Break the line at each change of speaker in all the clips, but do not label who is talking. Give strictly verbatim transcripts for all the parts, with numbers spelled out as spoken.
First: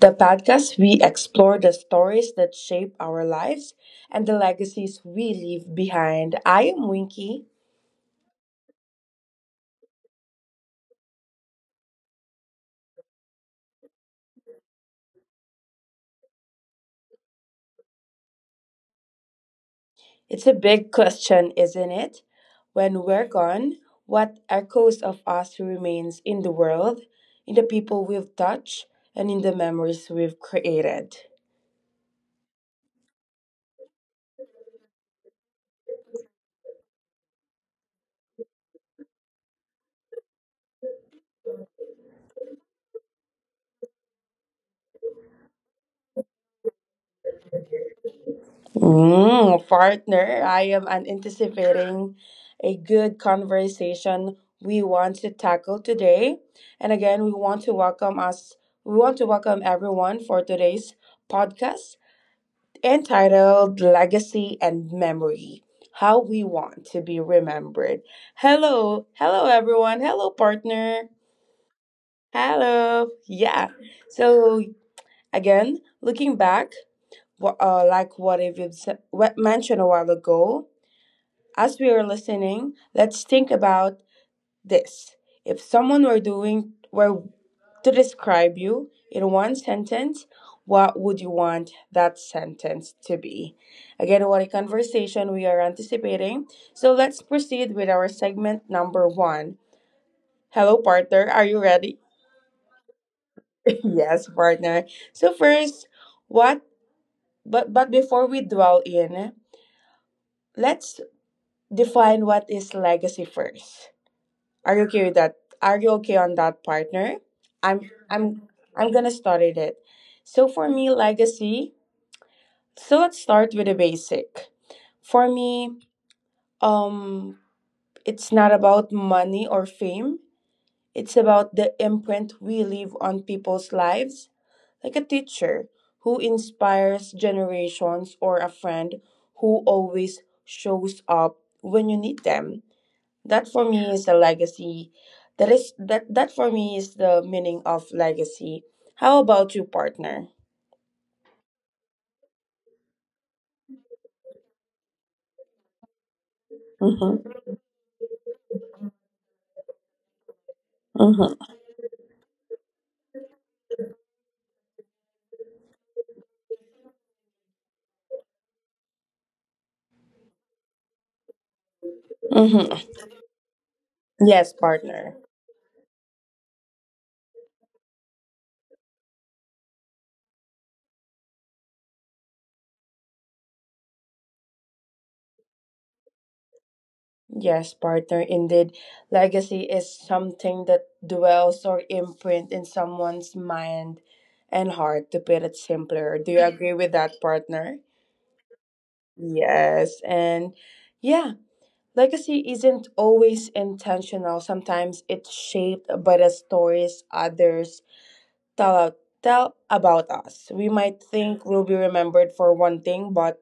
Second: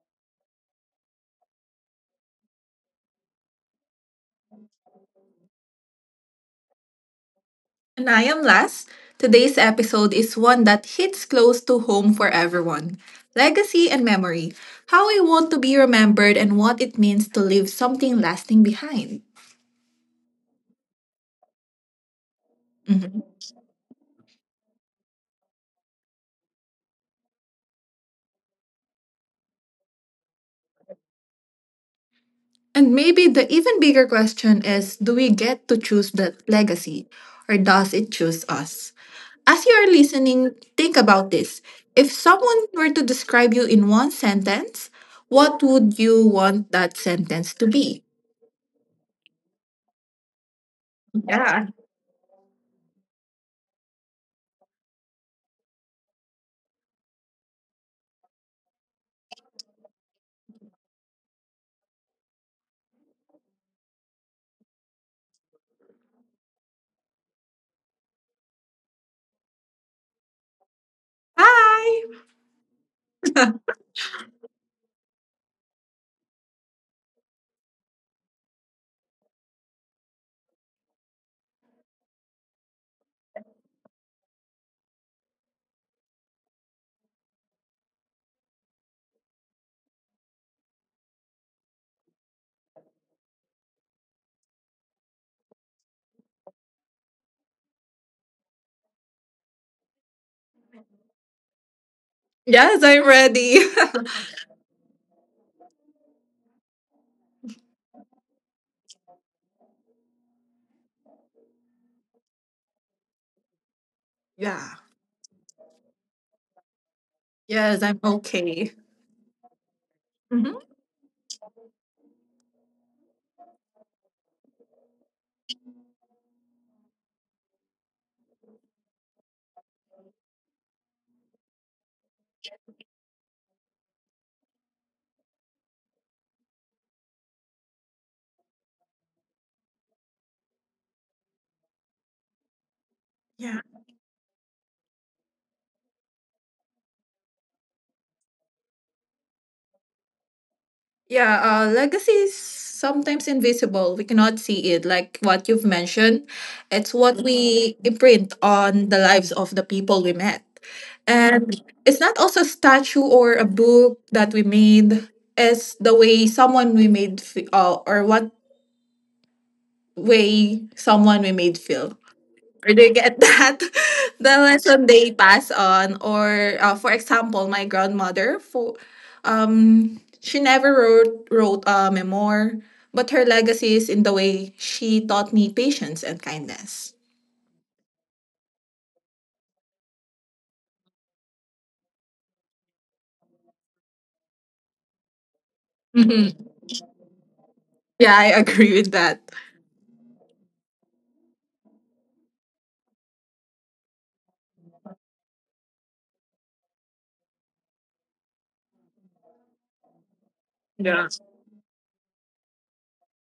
the podcast we explore the stories that shape our lives and the legacies we leave behind. I am Winky.
And I am Las. Today's episode is one that hits close to home for everyone, legacy and memory. How we want to be remembered and what it means to leave something lasting behind.
It's a big question, isn't it? When
Mhm.
we're gone, what echoes of us remains in the world, in the people we've touched, and in the memories we've created?
And maybe the even bigger question is, do we get to choose that legacy, or does it choose us? As you are listening, think about this. If someone were to describe you in one sentence, what would you want that sentence to be?
Mm, partner, I am an-
Yeah.
anticipating a good conversation we want to tackle today. And again, we want to welcome us, we want to welcome everyone for today's podcast entitled Legacy and Memory, How We Want to Be Remembered. Hello, hello, everyone. Hello, partner.
Hi.
Hello. Yeah. So, again, looking back, wh- uh, like what if you mentioned a while ago, as we are listening, let's think about this. If someone were doing were to describe you in one sentence, what would you want that sentence to be? Again, what a conversation we are anticipating. So let's proceed with our segment number one. Hello, partner. Are you ready?
Yes, I'm ready.
Yes, partner. So first, what? But but before we dwell in, let's define what is legacy first.
yeah.
Are you okay with that? Are you okay on that, partner?
Yes,
I'm
I'm
I'm
okay.
I'm gonna start it. So
hmm
for me, legacy. So let's start with the basic. For me, um, it's not about money or fame. It's about the imprint we leave on people's lives, like a teacher who inspires generations or a friend who always shows up when you need them. That
Yeah.
for me is the legacy. That is that that for me is the meaning of legacy. How about you, partner?
Yeah. Uh, legacy is sometimes invisible. We cannot see it. Like what you've mentioned, it's what
Mm-hmm.
we imprint on the lives of the people we met. And
Mm-hmm.
it's not also a statue or a book that we made, it's the way someone we made, fe- uh, or what way someone we made feel. Or
Mm-hmm.
they get that, the
Yes,
lesson they
partner.
pass on, or uh, for example, my grandmother. For um She never wrote wrote a memoir, but her legacy is in the way she taught me patience and kindness.
Yes, partner. Indeed, legacy is something that dwells or imprint in someone's mind and heart. To put it simpler, do you
Mhm.
agree with that, partner?
Yeah, I agree with that.
Yes, and yeah, legacy isn't always intentional. Sometimes it's shaped by the stories others tell, out- tell about us. We might think we'll be remembered for one thing, but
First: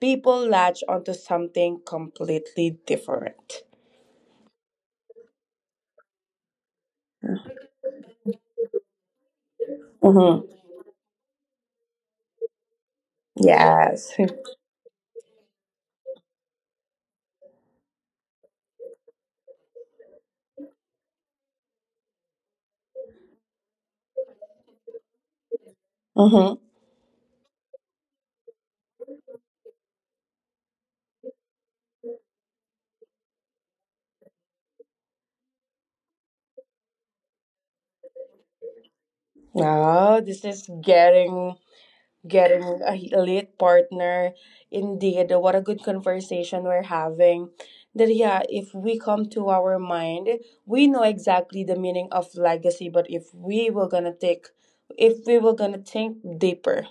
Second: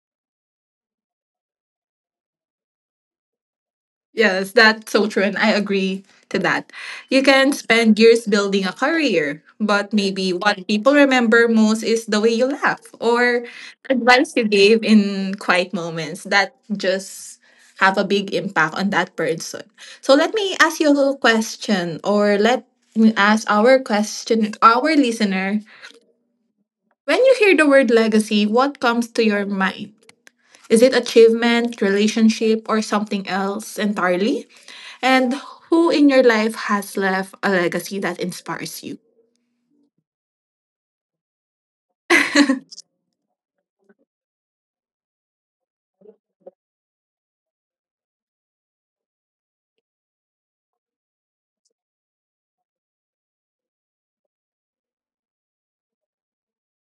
people latch onto something completely different.
Yes, that's so true, and I agree to that. You can spend years building a career, but maybe
Mm-hmm.
what people remember most is the way you laugh, or
Yes.
advice you gave in quiet moments that just have a big impact on that person. So let me ask you a question, or let me ask our question, our listener.
Mm-hmm.
When you hear the word legacy, what comes to your mind? Is it achievement, relationship, or something else entirely? And who in your life has left a legacy that inspires you?
Oh, this is getting getting a elite partner. Indeed, what a good conversation we're having. That yeah, if we come to our mind, we know exactly the meaning of legacy. But if we were gonna take, if we were gonna think deeper,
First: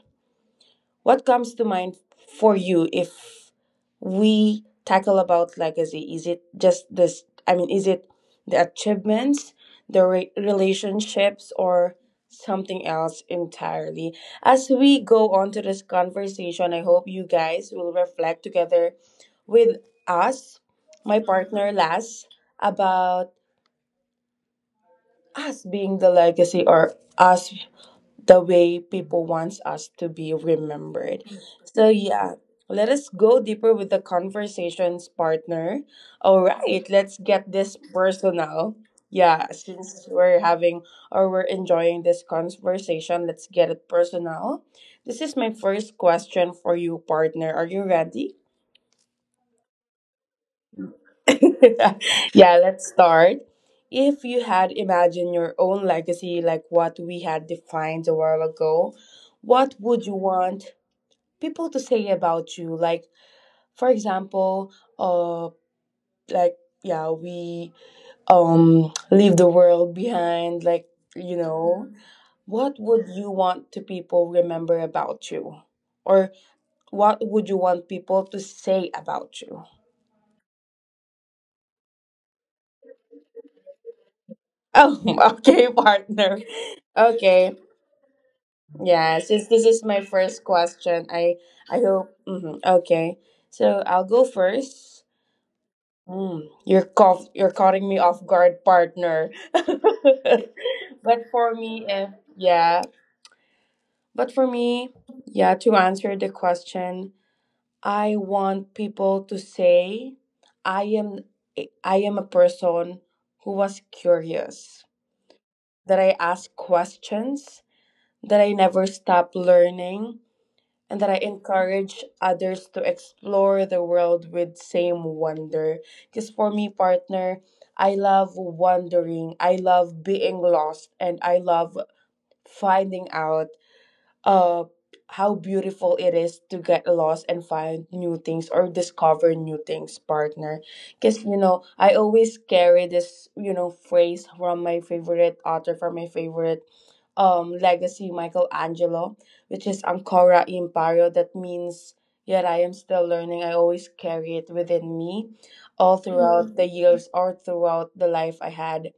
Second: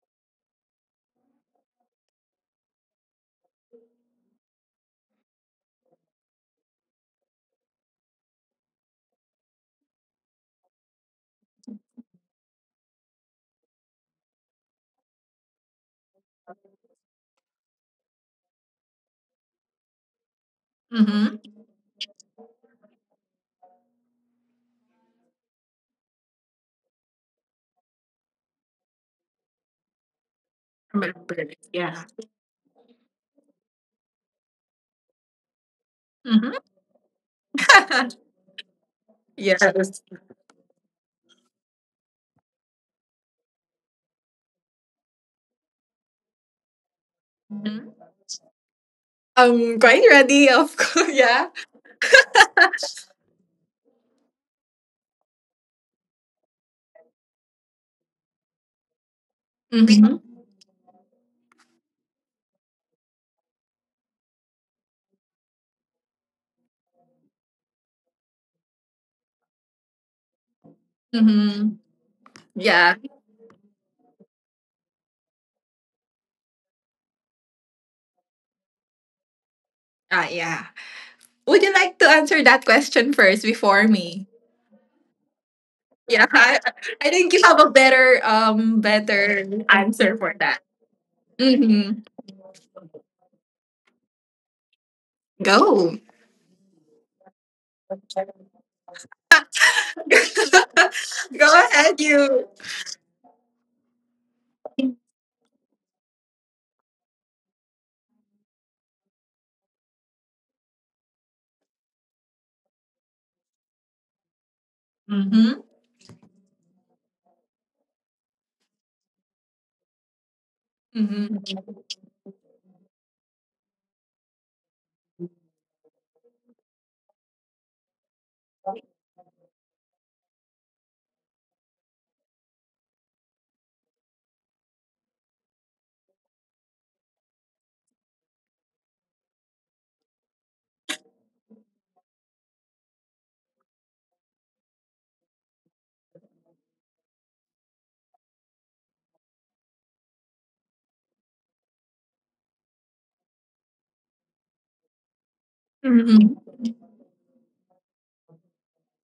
what comes to mind for you if we tackle about legacy? Is it just this? I mean, is it the achievements, the re- relationships, or something else entirely? As we go on to this conversation, I hope you guys will reflect together with us, my
Mm-hmm.
partner Las, about us being the legacy or us the way people wants us to be remembered. So yeah, let us go deeper with the conversations, partner. All right, let's get this
Mm-hmm.
personal. Yeah,
Yes.
since we're having or we're enjoying this conversation, let's get it personal. This is my first question for you, partner. Are you
Mm-hmm.
ready?
I'm quite ready, of course. Yeah.
Yeah, let's start. If you had imagined your own legacy like what we had defined a while ago, what would
Mm-hmm.
you want people to say about you. Like, for example, uh, like yeah, we um leave the world behind. Like, you
Mm-hmm.
know, what
Yeah.
would you want to people remember about you, or what would you want people to say about you?
Uh, yeah. Would you like to answer that question first before me?
Oh, okay,
Yeah,
partner.
I, I think you
Okay,
have a better um
yeah.
better
Since this is my
answer for
first
that.
question, I I
Mm-hmm.
hope. Mhm, okay, so I'll go first.
Go.
Mm, you're caught, you're cutting me off guard, partner.
Go
But for me,
ahead,
if
you.
yeah, but for me, yeah, to answer the question, I want people to say, I am, I am a person who was curious,
Mm-hmm.
that I ask questions, that I never stop learning, and that I
Mm-hmm.
encourage others to explore the world with same wonder. Because for me, partner, I love wandering, I love being lost, and I love finding out uh how beautiful it is to get lost and find new things or discover new things, partner. Because you know, I always carry this, you know, phrase from my favorite author, from my favorite um, legacy Michelangelo, which is Ancora Imperio. That means, yet I am still learning. I always carry it within me all
Mm-hmm.
throughout the years or throughout the life I had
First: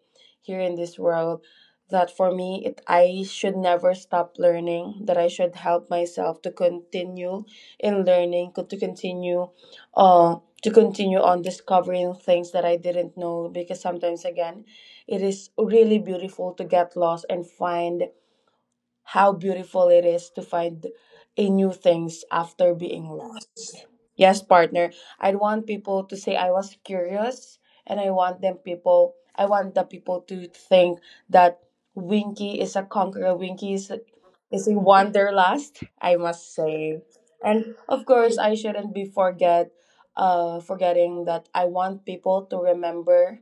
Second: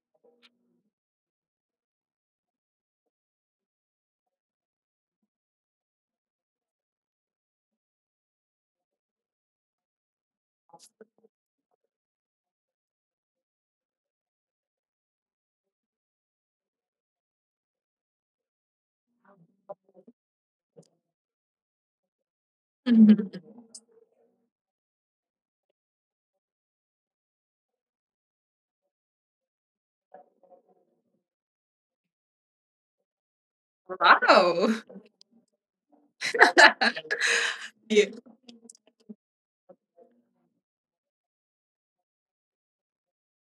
here in this world. That for me, it, I should never stop learning, that I should help myself to continue in learning, co- to continue uh, to continue on discovering things that I didn't know, because sometimes again it is really beautiful to get lost and find how beautiful it is to find a new things after being
Mhm.
lost. Yes, partner. I want people to say I was curious, and I want them people I want the people to think that Winky is a conqueror, Winky is is a
Wow.
wanderlust, I must say. And
Yeah.
of course I shouldn't be forget uh forgetting that I want people to remember,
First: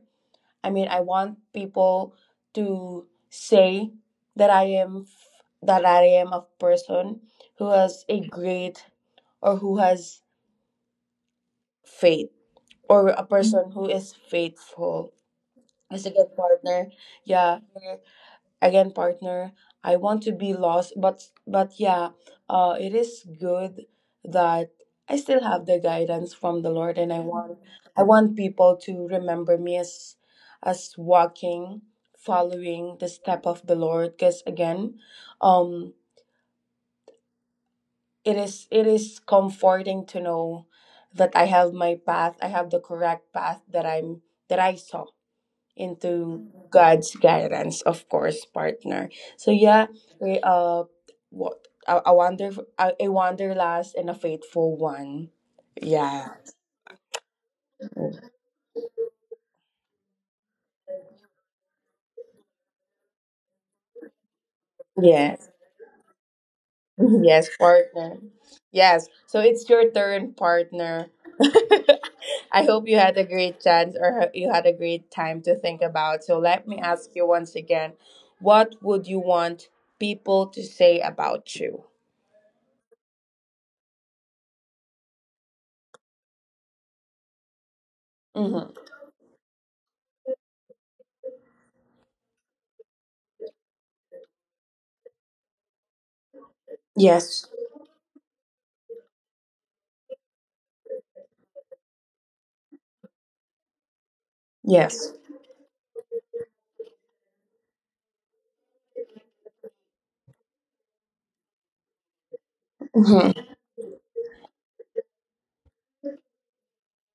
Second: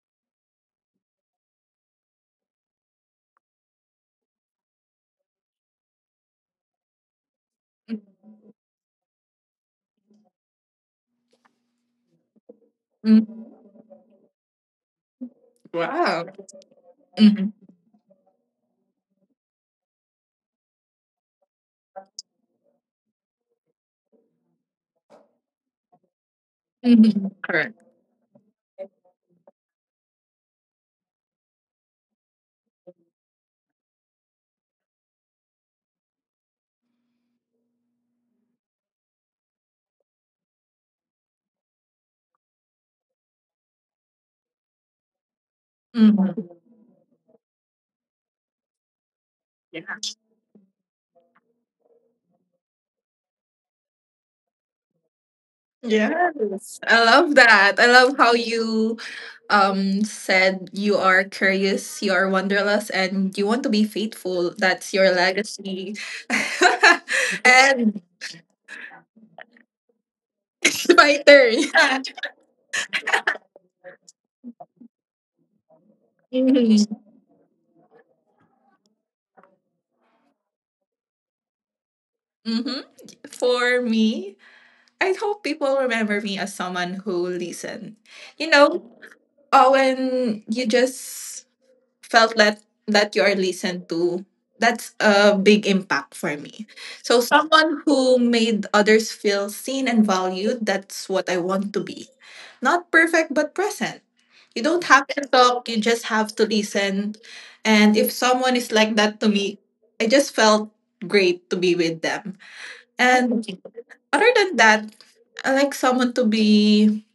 I mean, I want people to say that I am f- that I am a person who has a great or who has faith, or a
Mhm.
person who is faithful is a
Wow.
good partner.
Mhm.
Yeah, again partner, I want to be lost, but but yeah, uh it is good that I still have the guidance from the Lord, and I
Mhm.
want
Correct.
I want people to remember me as as walking following the step of the Lord, because again, um it is it is comforting to know that I have my path, I have the correct path that I'm that I saw into
Mhm.
God's guidance, of course, partner. So
Yeah.
yeah, we uh what a, a wonderful a, a wanderlust and a faithful one. Yeah.
Yes. I love that. I love how you um said you are curious, you are wanderlust, and you want to be faithful. That's your
Yes.
legacy.
Yes,
And
partner. Yes. So it's your turn,
it's
partner.
my turn.
I hope you had a great chance or ho- you had a great time to think about. So let me
Mhm.
ask you once again, what would you want people to say about you?
Mhm. For me, I hope people remember me as someone who listen. You
Mm-hmm.
know, oh, when you just felt that that you are listened to, that's a big impact for me. So
Yes.
someone who made others feel seen and valued, that's what I want to be. Not perfect but present. You don't have
Yes.
to talk, you just have to listen. And if someone is like that to me, I just felt great to be with them. And
Hmm.
other than that, I like someone to be,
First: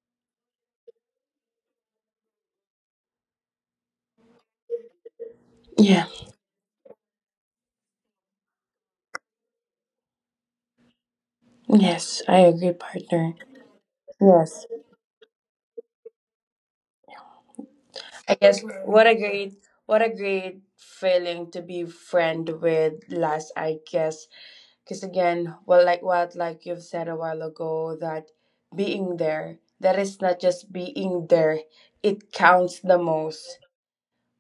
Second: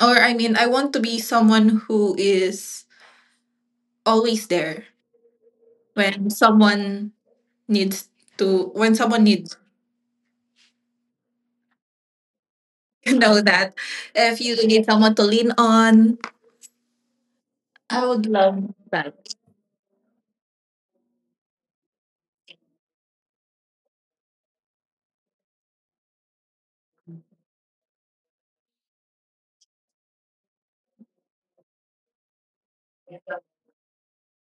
or I mean, I want to be someone who is always there
Yeah.
when someone needs to, when someone needs,
Yes, I agree,
you
partner.
know that if you
Yes.
need someone to lean on, I would
I guess
love
what a
that.
great what a great feeling to be friend with last I guess. Cause again, well like what like you've said a while ago that being there, that is not just being there. It counts the most.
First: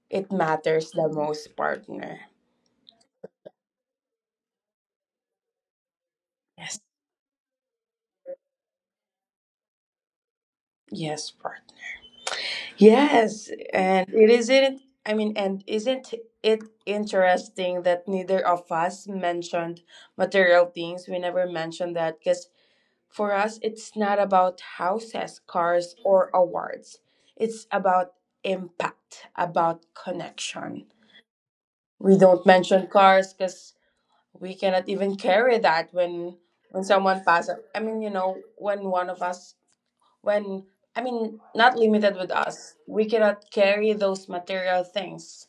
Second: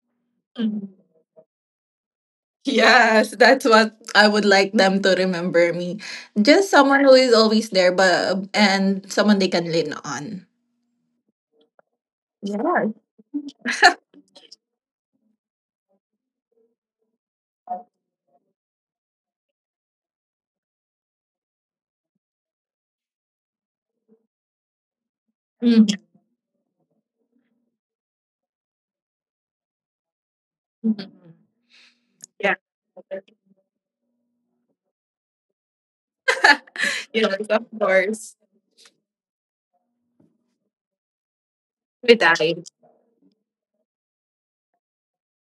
It matters
Mm.
the most, partner.
Yes, that's what I would like them to remember me, just
Yes.
someone who is always there, but and someone they can lean on.
Yes, partner.
Yeah.
Yes, and it isn't. I mean, and isn't it interesting that neither of us mentioned material things? We never mentioned that because for us, it's not about houses,
Mm.
cars, or awards. It's about impact, about connection.
Mm.
We don't
Yeah.
mention cars because we cannot even carry that when when someone
Yes,
passes.
of
I mean, you know,
course.
when one of us when I mean not limited
With
with
eyes.
us. We cannot carry those material things.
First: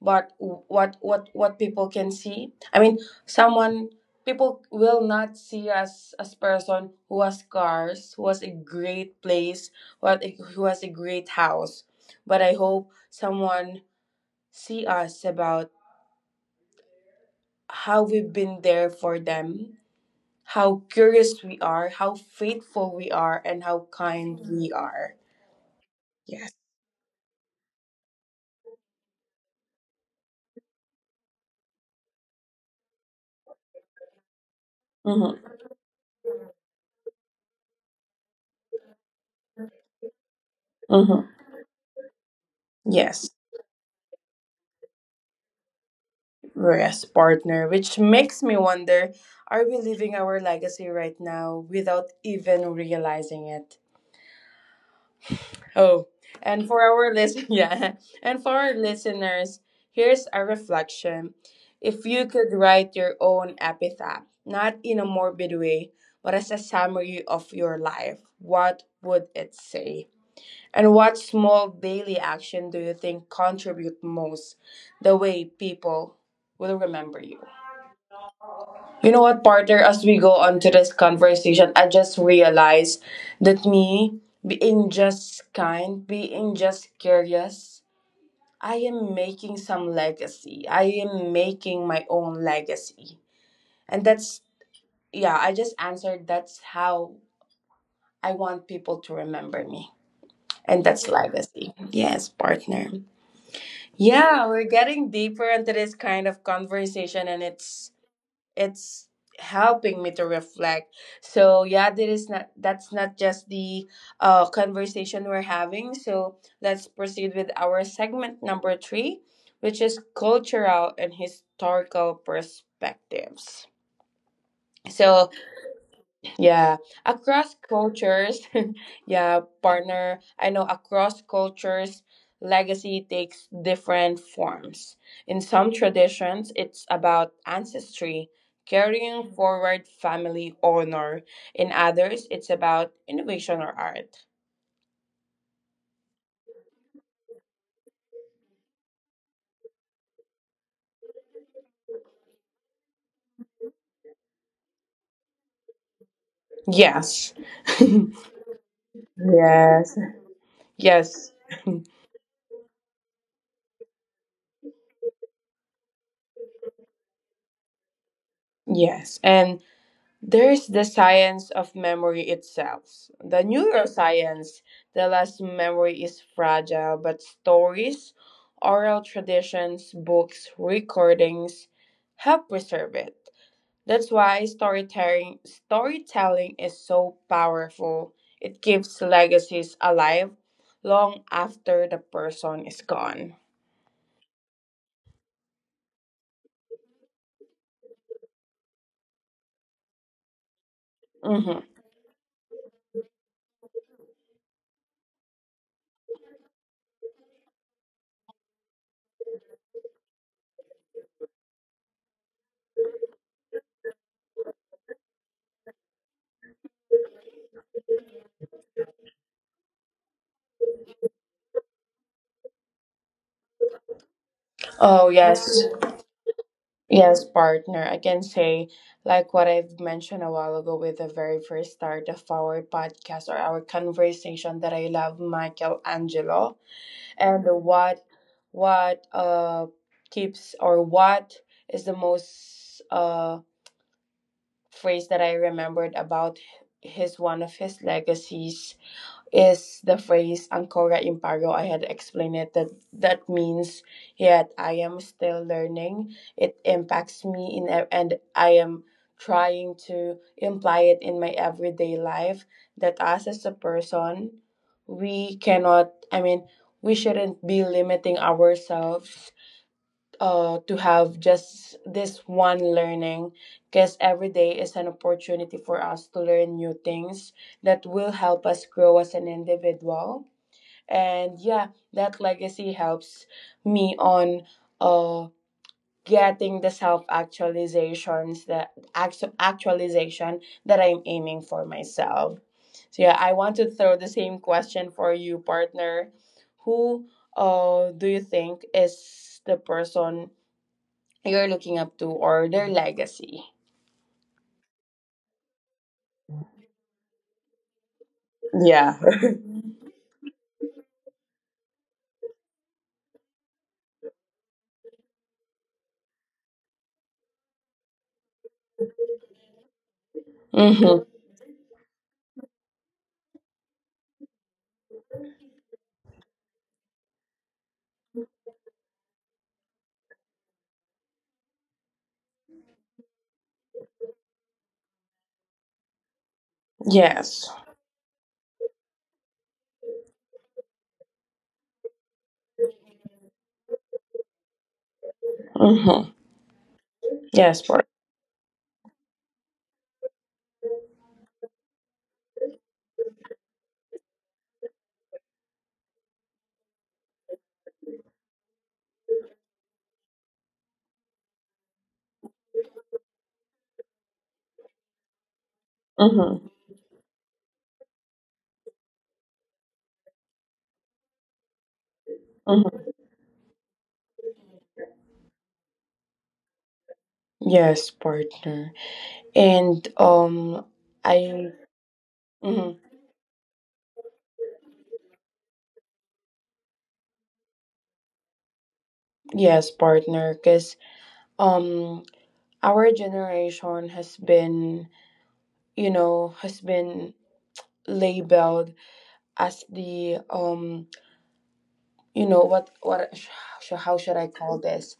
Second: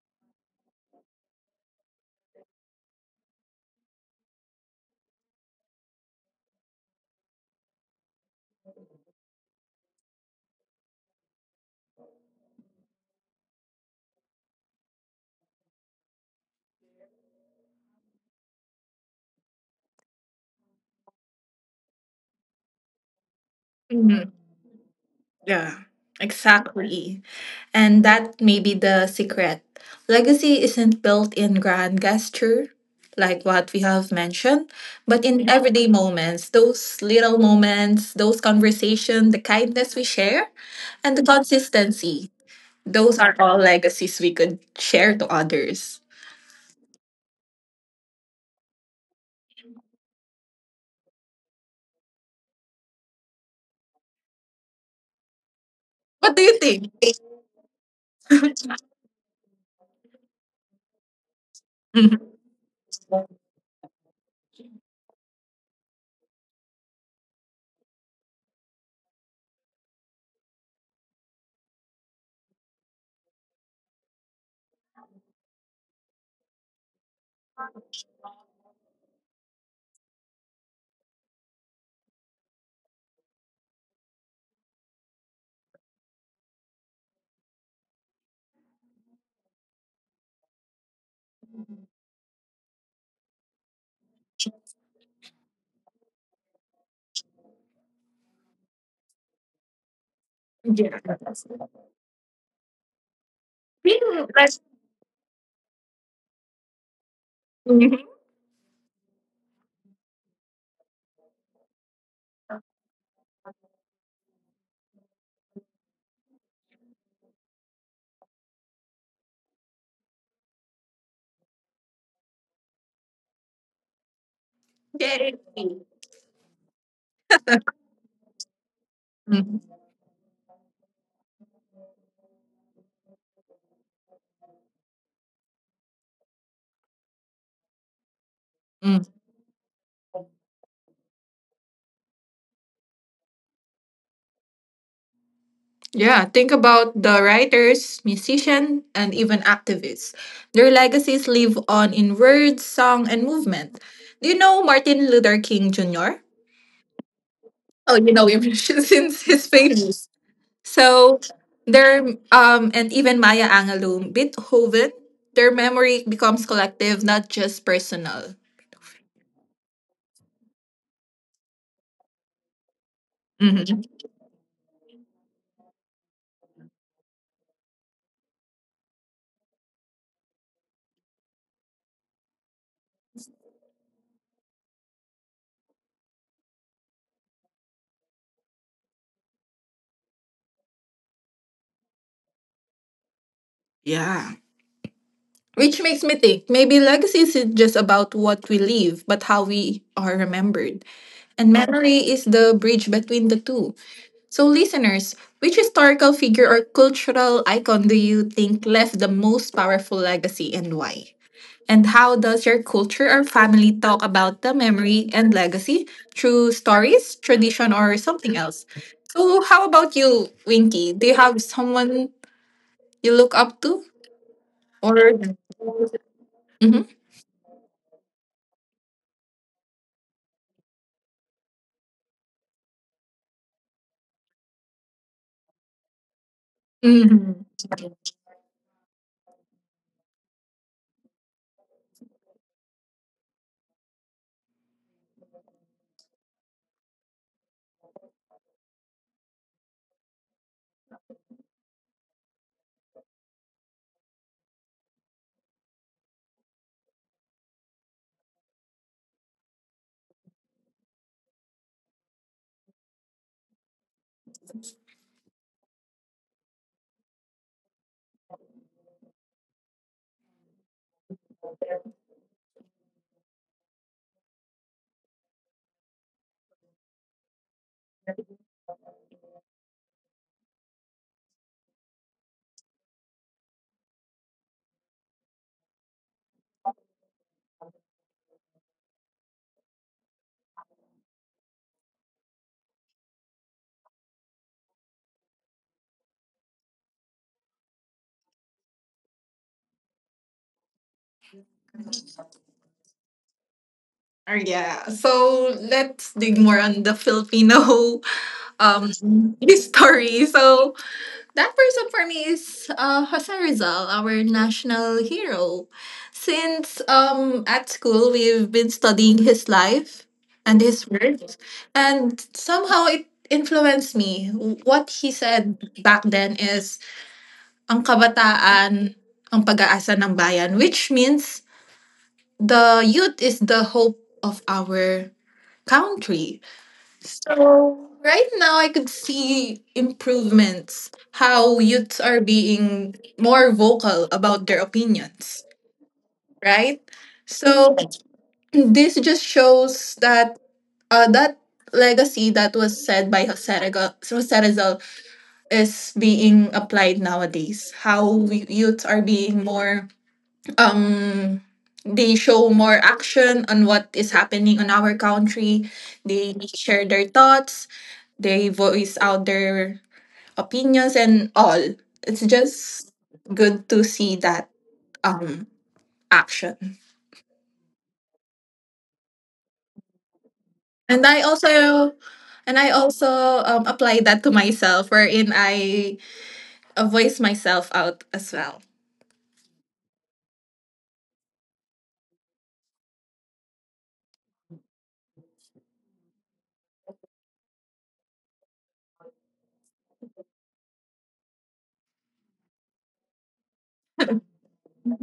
But what what what people can see? I mean, someone people will not see us as person who has cars, who has a great place, what who has a great house. But I hope someone see us about how we've been there for them, how curious we are, how faithful we are, and how
Mhm.
kind we are.
Yeah,
Yeah.
exactly. And that may be the secret. Legacy isn't built in grand gesture, like what we have mentioned, but in,
Mm-hmm.
yeah, everyday moments, those little moments, those conversations, the kindness we share, and the
Mm-hmm.
consistency. Those
Yes,
are all legacies we could share to others.
yes, partner, which makes me wonder, are we leaving our legacy right now without even realizing it? Oh,
What do you
and for
think?
our listen yeah, and for our listeners, here's a reflection. If you could write your own epitaph, not in a morbid way, but as a summary of your life, what would it say? And what small daily action do you think contribute most the way people will remember you? You know what, partner, as we go on to this conversation, I just realized that me being just kind, being just curious, I am making some legacy. I am making my own legacy. And that's, yeah, I just answered that's how I want people to remember me. And that's legacy. Yes, partner. Yeah, we're getting deeper into this kind of conversation, and it's
Mhm.
it's helping me to reflect, so yeah that is not that's not just the uh, conversation we're having, so let's proceed with our segment number three, which is cultural and historical perspectives. So
Really? Mhm. Yay.
yeah, across cultures, yeah, partner. I know across cultures, legacy takes different forms. In some traditions, it's about ancestry,
Mhm.
carrying forward family honor. In others, it's about innovation or art.
Yeah, think about the writers, musicians, and even activists. Their legacies live on in words, song, and movement. Do you know Martin Luther King Junior?
Yes.
Oh, you know him, since his
Yes.
famous. So
Yes.
their um and even Maya Angelou, Beethoven, their memory becomes collective, not just personal.
Yes. And there is the science of memory itself. The
Mhm.
neuroscience tells us memory is fragile, but stories, oral traditions, books, recordings help preserve it. That's why storytelling, storytelling is so powerful. It keeps legacies alive long after the person is gone.
Yeah. Which makes me think, maybe legacy isn't just about what we leave, but how we are remembered. And
Hmm.
memory is the bridge between the two. So, listeners, which historical figure or cultural icon do you think left the most powerful legacy, and why? And how does your culture or family talk about the memory and legacy through stories, tradition, or something else? So, how about you, Winky? Do you have someone you look up to?
Oh,
Or,
yes.
Mhm.
Yes, partner. I can say, like what I've mentioned a while ago with the very first start of our podcast or our conversation, that I love Michelangelo, and
Mhm.
what what uh keeps or what is the most uh phrase that I remembered about his one of his legacies is the phrase Ancora Imparo. I had explained it that that means yet I am still learning. It impacts me in ev- and I am trying to imply it in my everyday life that us as a person we cannot I mean we shouldn't be limiting ourselves uh, to have just this one learning because every day is an opportunity for us to learn new things that will help us grow as an individual. And yeah, that legacy helps me on uh, getting the self actualizations that actu- actualization that I'm aiming for myself. So yeah, I want to throw the same question for you, partner. Who uh, do you think is the person you're looking up to or their legacy?
Or yeah. So let's dig more on the Filipino um
Yeah.
history. So that person for me is uh, Jose Rizal, our national hero. Since um, at school, we've been studying his life and his
Mm-hmm.
words, and somehow it influenced me. What he said back then is, ang kabataan, ang pag-aasa ng bayan, which means the youth is the hope of our country.
Yes.
So right now, I could see improvements. How youths are being more vocal about their opinions,
Mm-hmm.
right?
Yes,
So
partner.
this just shows that uh, that legacy that was said by Jose Rego- Jose Rizal is being applied nowadays. How we, youths, are being more um they show more action on what is happening on our country. They
Mm-hmm.
share their thoughts, they voice out their opinions and all. It's just
Mm-hmm.
good to see that um action.
Yes, partner. And um,
And I
I.
also, and I
Mhm.
also um, apply that to myself, wherein I, uh, voice myself out as well.
Yes, partner. Cause um, our generation has been, you know, has been labeled as the um, you know, what what sh- how should I call this?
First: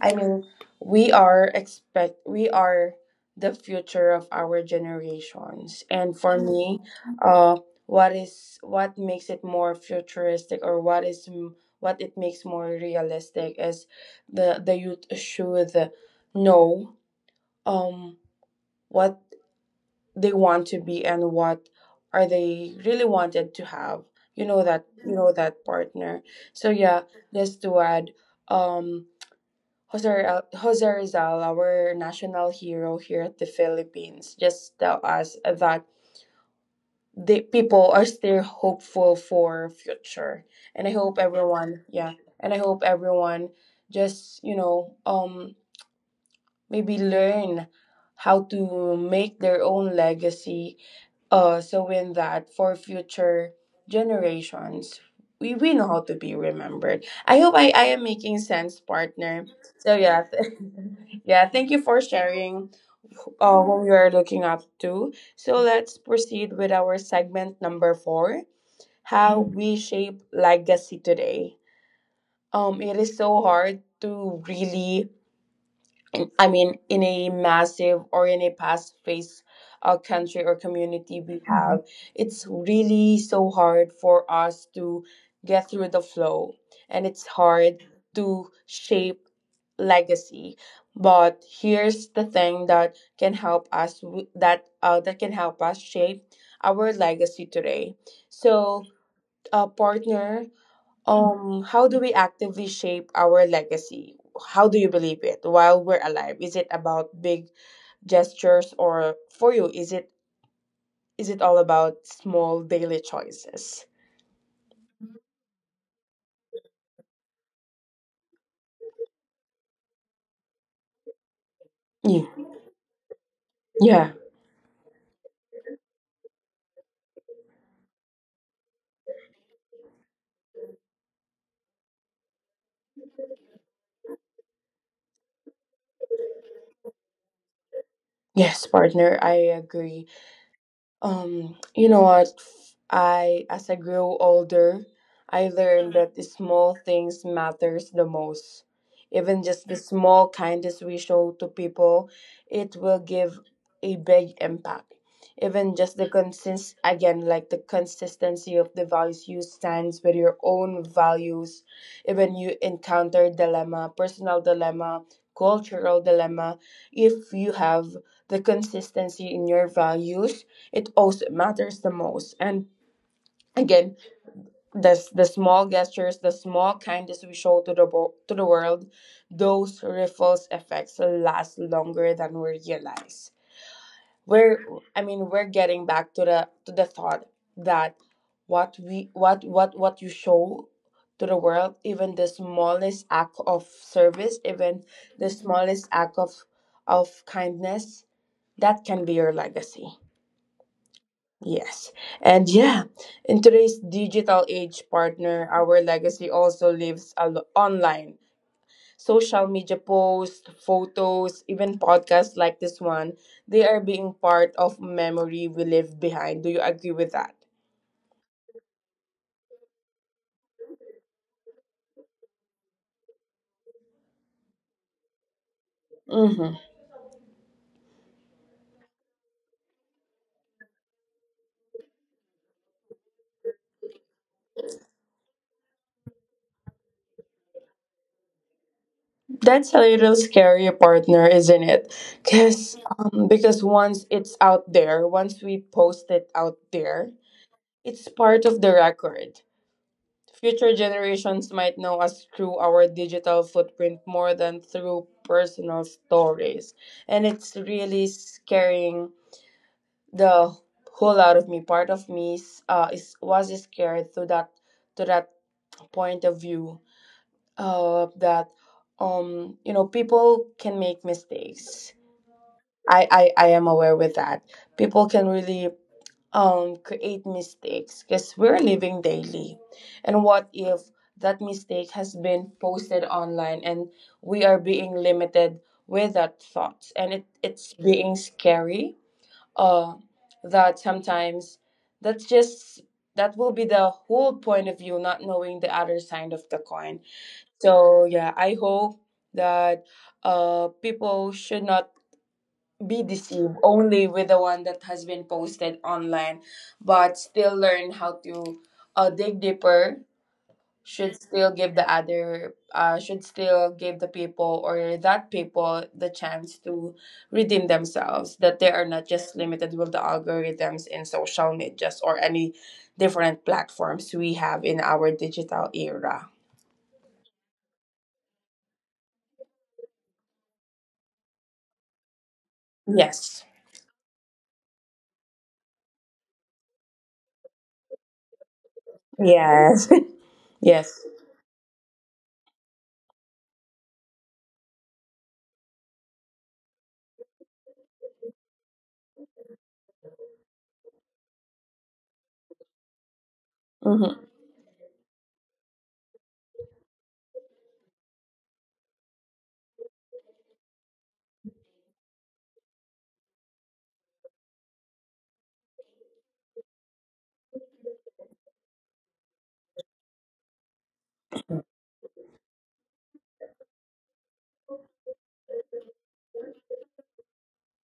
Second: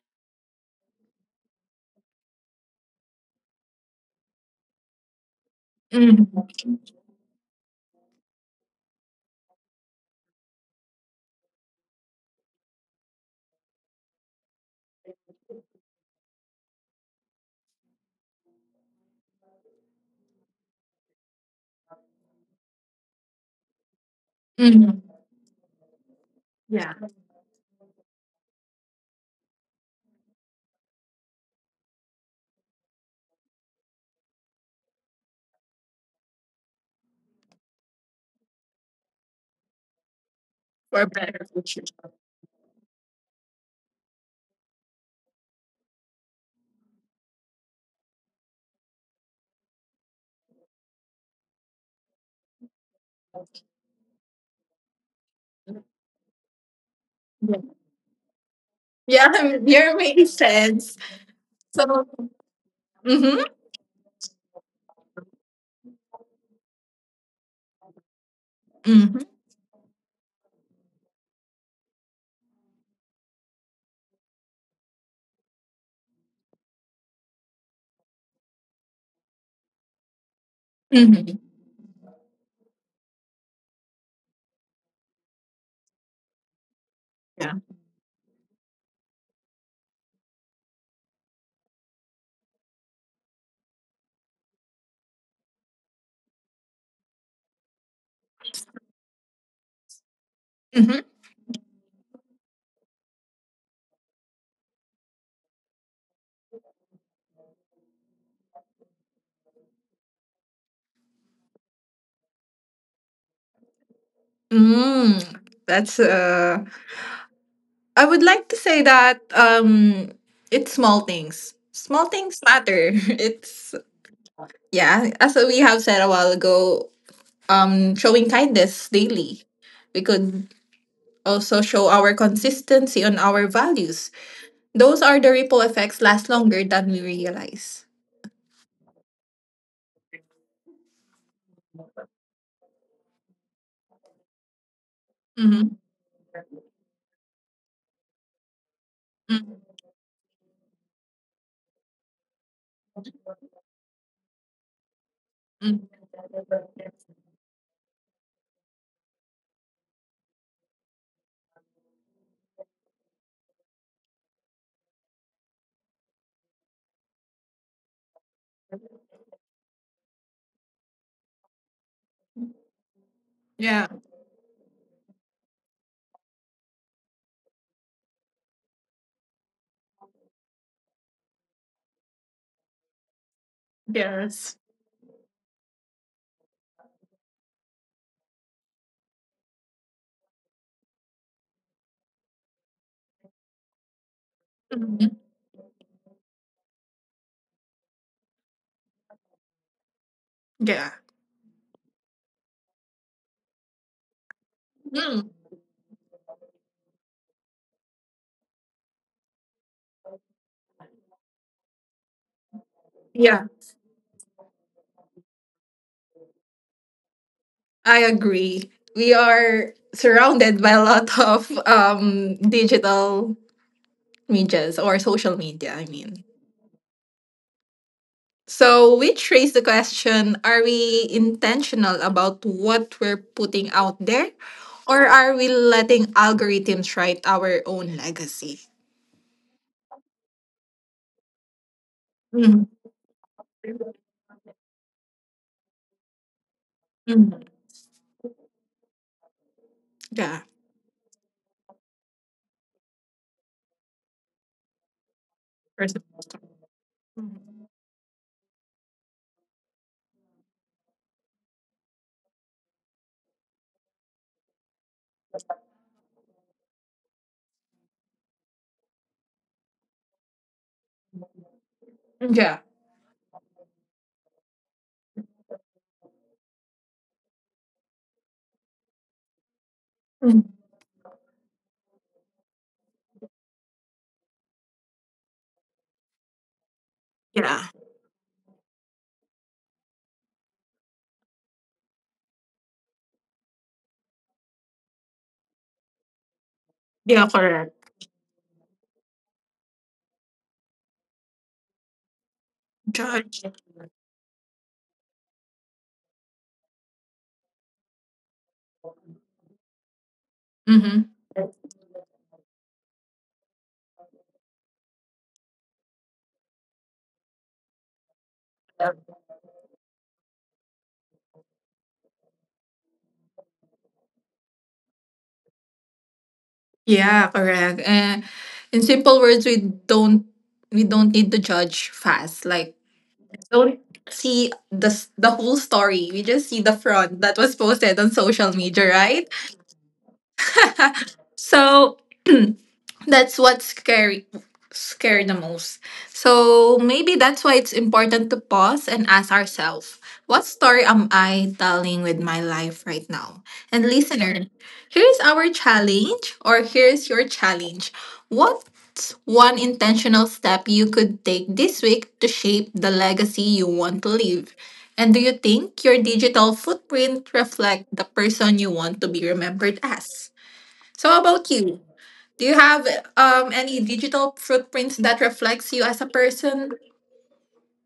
I mean, we are expect we are the future of our generations, and for
Hmm.
me, uh, what is what makes it more futuristic, or what is m- what it makes more realistic is the the youth should know um what they want to be and what are they really wanted to have. You know that
Hmm.
you know that partner. So
Yeah,
yeah, just to add, um Jose, Rizal- Jose Rizal, our national hero here at the Philippines, just tell us that the people are still hopeful for future. And I
for a
hope
better
everyone,
future.
yeah, and I hope everyone just, you know, um maybe learn how to make their own legacy uh so in that for future generations we, we know how to be remembered. I hope
Yeah,
i, I am making sense,
yeah,
partner. So
you're
yeah.
making sense.
Yeah, thank you for
So,
sharing
mm-hmm,
uh, whom you are looking up to. So let's proceed with our segment number four,
mm-hmm,
how we shape legacy today. Um, it is so hard to really, I mean, in a massive or in a past phase uh, country or community
mm-hmm.
we have, it's really so hard for us to get through the flow, and it's
Yeah.
hard to shape legacy. But here's the thing that can help us w- that uh, that can help us shape our legacy today. So, uh, partner,
Mm-hmm.
um, how do we actively shape our legacy? How do you believe it while we're alive? Is it about big gestures, or for you, is it is it all about small daily choices?
Mm, that's uh I would like to say that um, it's small things. Small
Yeah.
things matter. It's,
Yeah.
yeah, as we have said a while ago, um, showing kindness daily. We could also show our consistency on our values. Those are the ripple effects last longer than we realize.
Yes, partner, I agree. Um, you know what? I, as I grew older, I
Mm-hmm.
learned that the small things matters the most. Even just the small kindness we show to people, it will give a big impact. Even just
Mm-hmm.
the consist again, like the consistency of the values you stands with your own values. Even you encounter dilemma, personal dilemma, cultural dilemma, if you have the consistency in your values, it also matters the most. And
Yeah.
again, this, the small gestures, the small kindness we show to the wo- to the world, those ripples effects last longer than we realize.
Yes.
We're, I mean, we're getting back to the to the thought that what we what what what you show to the world, even the smallest act of service, even
Hmm.
the smallest act of of kindness, that can be your legacy.
Yeah.
Yes. And yeah, in today's digital age,
Mm.
partner, our legacy also lives al- online. Social media posts, photos, even podcasts like this one,
Yeah.
they are being part of memory we leave behind. Do you agree with that?
I agree. We are surrounded by a lot of um, digital medias, or social media, I mean.
Mm-hmm.
So, which raised the question, are we intentional about what we're putting out there, or are we letting algorithms write our own legacy?
That's a little scary, partner, isn't it?
Mhm.
Cause um, because once it's out there, once we post it out there,
Mhm.
it's part of the record.
Yeah.
Future generations might know us through our digital footprint more than through personal
First of all.
stories. And it's
Mhm.
really scaring the whole out of me. Part of me is, uh, is was scared to that to that point of view uh, that um you know people can make mistakes.
Yeah.
I, I I am aware with that. People can really um, create mistakes because we're living daily. And
Mhm.
what if that mistake has been posted online and we are being limited with that thought? And it,
Yeah.
it's being scary uh, that sometimes that's just that will be the whole point of view, not knowing the other side of the coin.
Yeah, correct.
So, yeah, I hope that uh, people should not be
Judge.
deceived only with the one that has been posted online, but still learn how to uh, dig deeper,
Mm-hmm.
should still give the other uh, should still give the people or that people the chance to redeem themselves, that they are not just limited with the algorithms in social medias or any different platforms we have in our digital era.
Yeah, correct. Uh, in simple words, we don't, we don't need to judge fast. Like,
Yes.
see the s- the whole story. We just see the front that was posted on social media, right?
Yes. Yes.
So that's what's scary, scary the most. So maybe that's why it's important to pause and ask ourselves, what story am I telling with my life right now? And
Mm-hmm.
listener, here's our challenge, or here's your challenge. What's one intentional step you could take this week to shape the legacy you want to leave? And do you think your digital footprint reflect the person you want to be remembered as? So how about you? Do you have um any digital footprints that reflects you as a person?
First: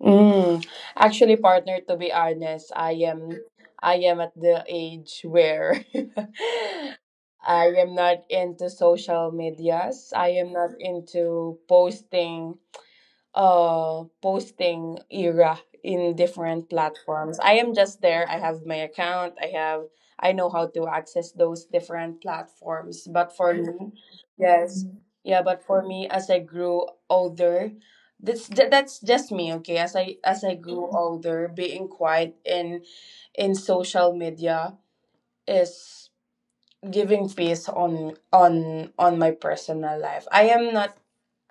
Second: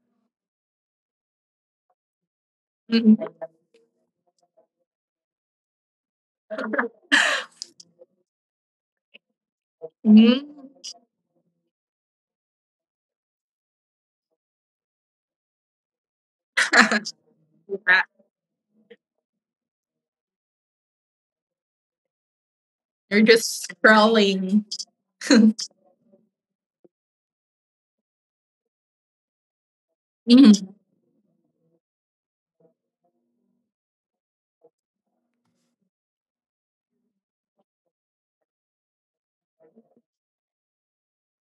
Mm. Actually, partner, to be honest, I am
Mhm.
I am at the age where I am not into social medias. I
Mhm.
am not into posting uh posting era in different platforms. I am just
Yeah.
there. I have my account. I have I know how to access those different platforms.
You're
But for
just
me,
scrolling.
yes. Yeah, but for me, as I grew older, that's th- that's just me, okay? As I as I
Mhm.
grew older, being quiet in in social media is giving peace on on on my personal life. I am not,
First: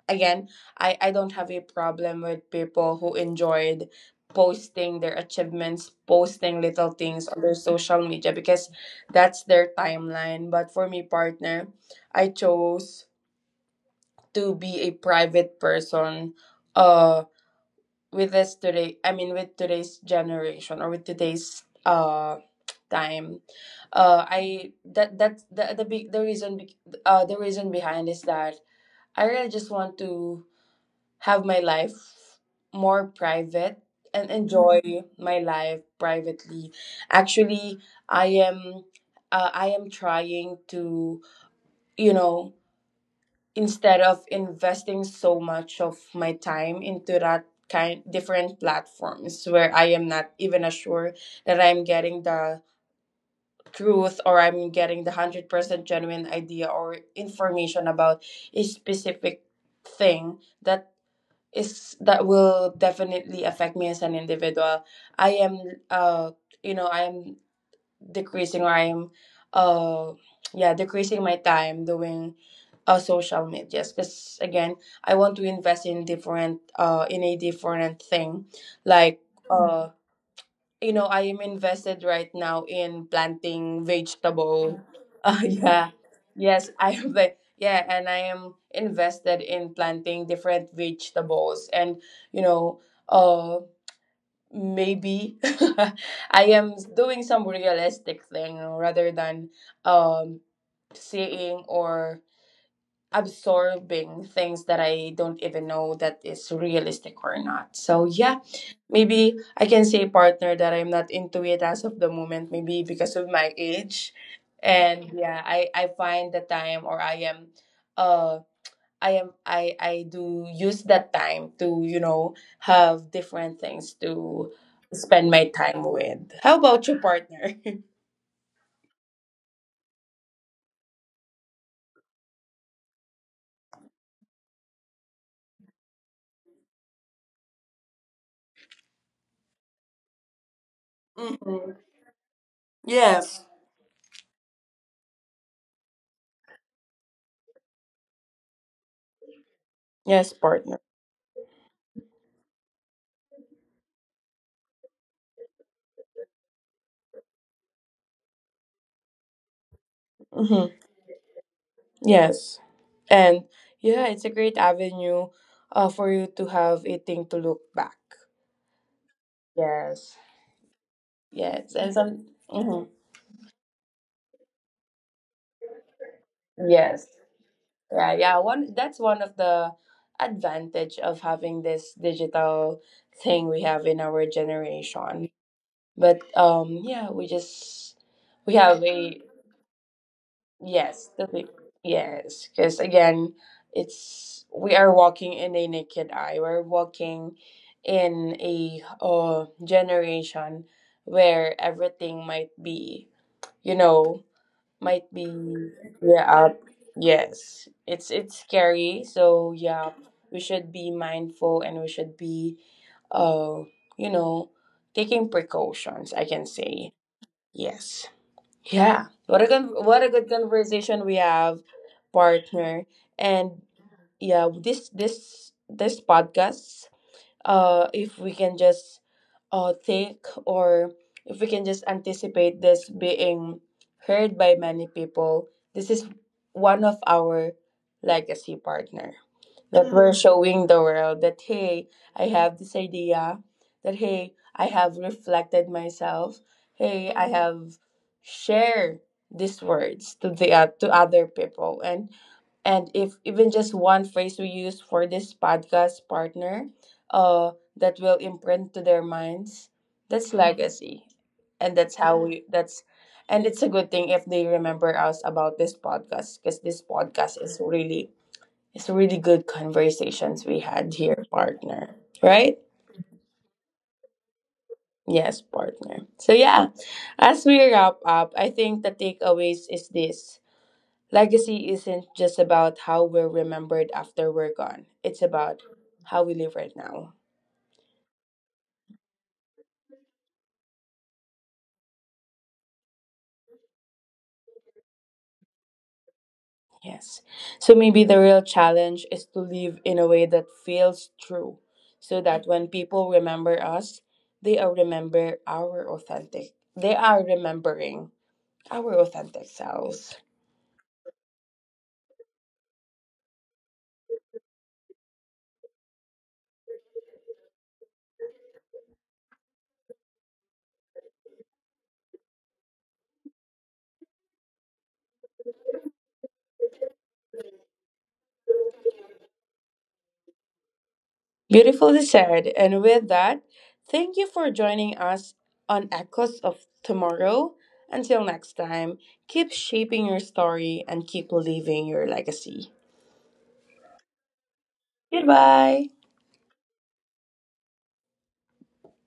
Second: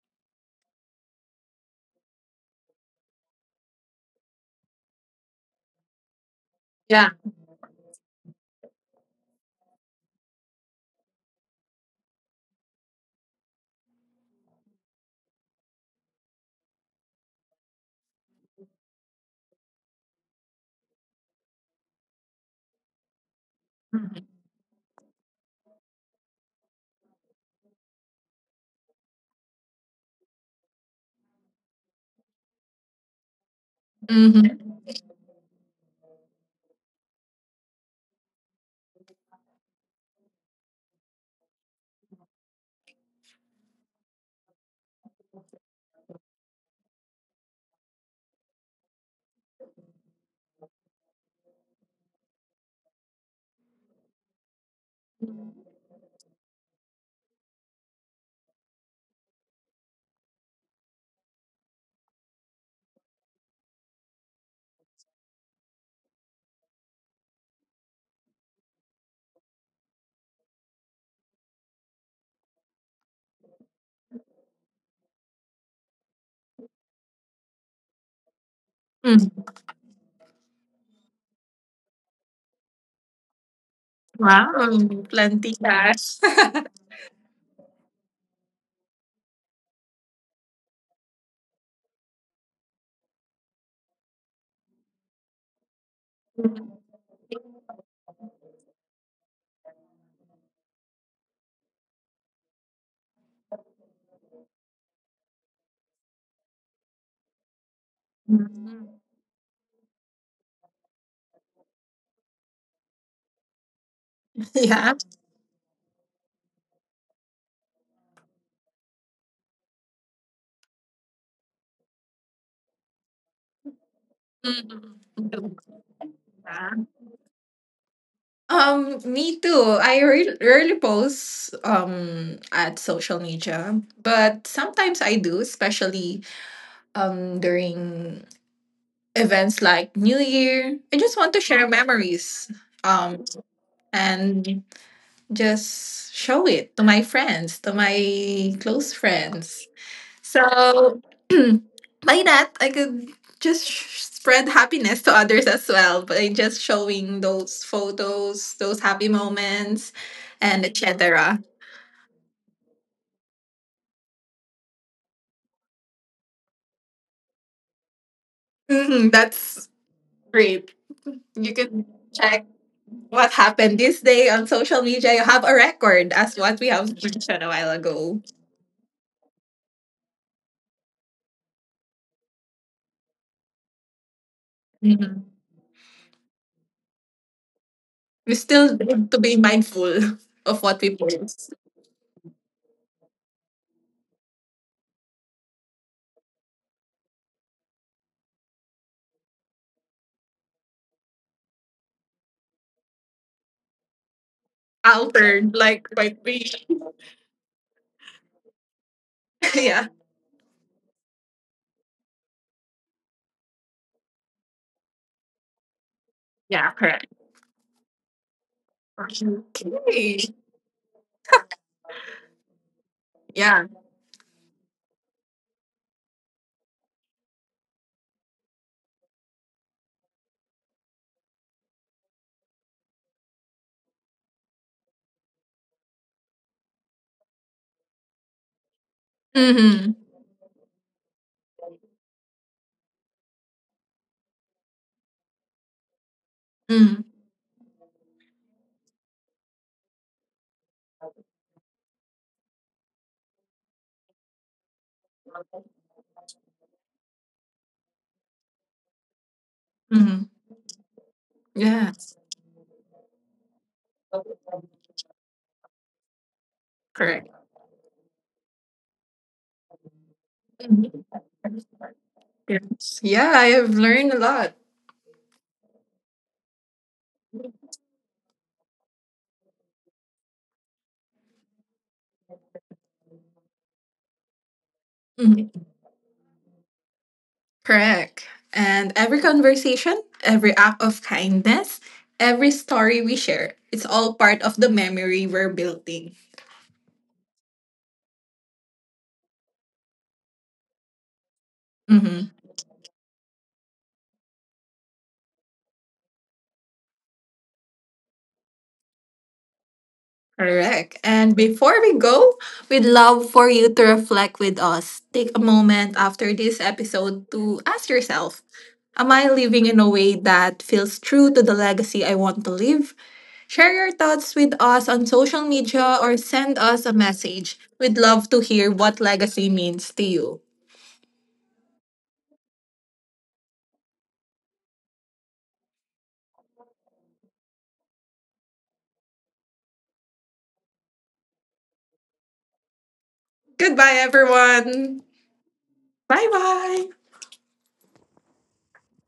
again, I, I don't have a problem with people who enjoyed posting their achievements, posting little
Yeah.
things on their social media because that's their timeline. But for me, partner, I chose to be a private person uh with this today, I mean, with today's generation or with today's uh time. Uh I that that's the the big the reason be, uh the reason behind is that I really just want to have my life more private and enjoy
Mhm.
my life privately. Actually, I am uh, I am trying to, you know, instead of investing so much of my time into that kind different platforms where I am not even assured that I'm getting the truth or I'm getting the one hundred percent genuine idea or information about a specific thing that is that will definitely affect me as an individual. I am uh you know I am decreasing or I am uh yeah decreasing my time doing uh social medias because again I want to invest in different uh in a different thing like
Mhm.
uh you know, I am invested right now in planting
Wow,
vegetable. Uh,
plenty
yeah.
cash.
Yes, I am like yeah, and I am invested in planting different vegetables and you know, uh maybe I am doing some realistic thing rather than um seeing or absorbing things that I don't even know that is realistic or not. So yeah.
Mhm.
Maybe I can say, partner, that I'm not into it as of the moment, maybe because of my age.
Yeah.
And yeah, I, I find the time or I am uh I am I I do use that time to, you know, have different things to
Mhm.
spend my
Yeah.
time with. How about your partner?
Um, me too. I re- rarely post um at social media, but sometimes I do, especially um during events like New Year. I just want to share
Hmm.
memories, um,
Yes.
and just show it to my friends, to my close friends.
Yes, partner.
So by that, I could just sh- spread happiness to others as well by just showing those photos, those happy moments, and
Hmm.
et cetera.
Yes. And yeah, it's a great avenue uh, for you to have a thing to look back.
Mhm, that's
Yes.
great. You
Yes,
can
and some
check
mhm,
what happened this day on social media. You have a record as what we have
yes,
mentioned a while
yeah,
ago.
yeah. One, that's one of the advantage of having this digital thing we have in our generation.
Mhm.
But um, yeah, we just
We
we
still
have
need to
a
be mindful of what we
yes, the
post.
big- yes, because again, it's we are walking in a naked eye. We're walking in a uh, generation where everything might be, you know, might be
Altered, like might
yeah
be.
uh, yes, it's it's scary. So
Yeah.
yeah, we should be mindful and we should be uh you know taking precautions, I can
Yeah,
say.
correct.
Yes. Yeah, what a good, what a
Okay.
good conversation we have, partner. And
Yeah.
yeah, this this this podcast uh if we can just uh, take or if we can just anticipate this being heard by many people, this is one of our legacy, partner,
Mm-hmm.
that we're showing the world that hey, I have this idea, that hey, I have reflected myself,
Mm.
hey, I have shared these words to the uh, to other people, and and if even just one phrase we use for this podcast, partner, uh that will imprint to their minds,
Mm.
that's legacy. And that's
Yes,
how we that's And it's a good thing if they remember us about this podcast, because this
correct.
podcast is really, it's really good conversations we had
Mhm.
here, partner, right?
Yes. Yeah, I have learned a lot.
Yes, partner. So yeah, as we wrap up, I think the takeaways is this. Legacy isn't just about how we're remembered after we're gone, it's
Mhm.
about how we live right now.
Correct. And every conversation, every act of kindness, every story we share, it's all part of the memory we're building.
Yes. So maybe the real challenge is to live in a way that feels true, so
Mm-hmm.
that when people remember us, they are remember our authentic. they are remembering our authentic selves.
Correct. And before we go, we'd love for you to reflect with us. Take a moment after this episode to ask yourself, am I living in a way that feels true to the legacy I want to leave? Share your thoughts with us on social media or send us a message. We'd love to hear what legacy means to you.
Beautifully said. And with that, thank you for joining us on Echoes of Tomorrow. Until next time, keep shaping your story and keep leaving your legacy.
Goodbye, everyone.
Goodbye.
Bye bye.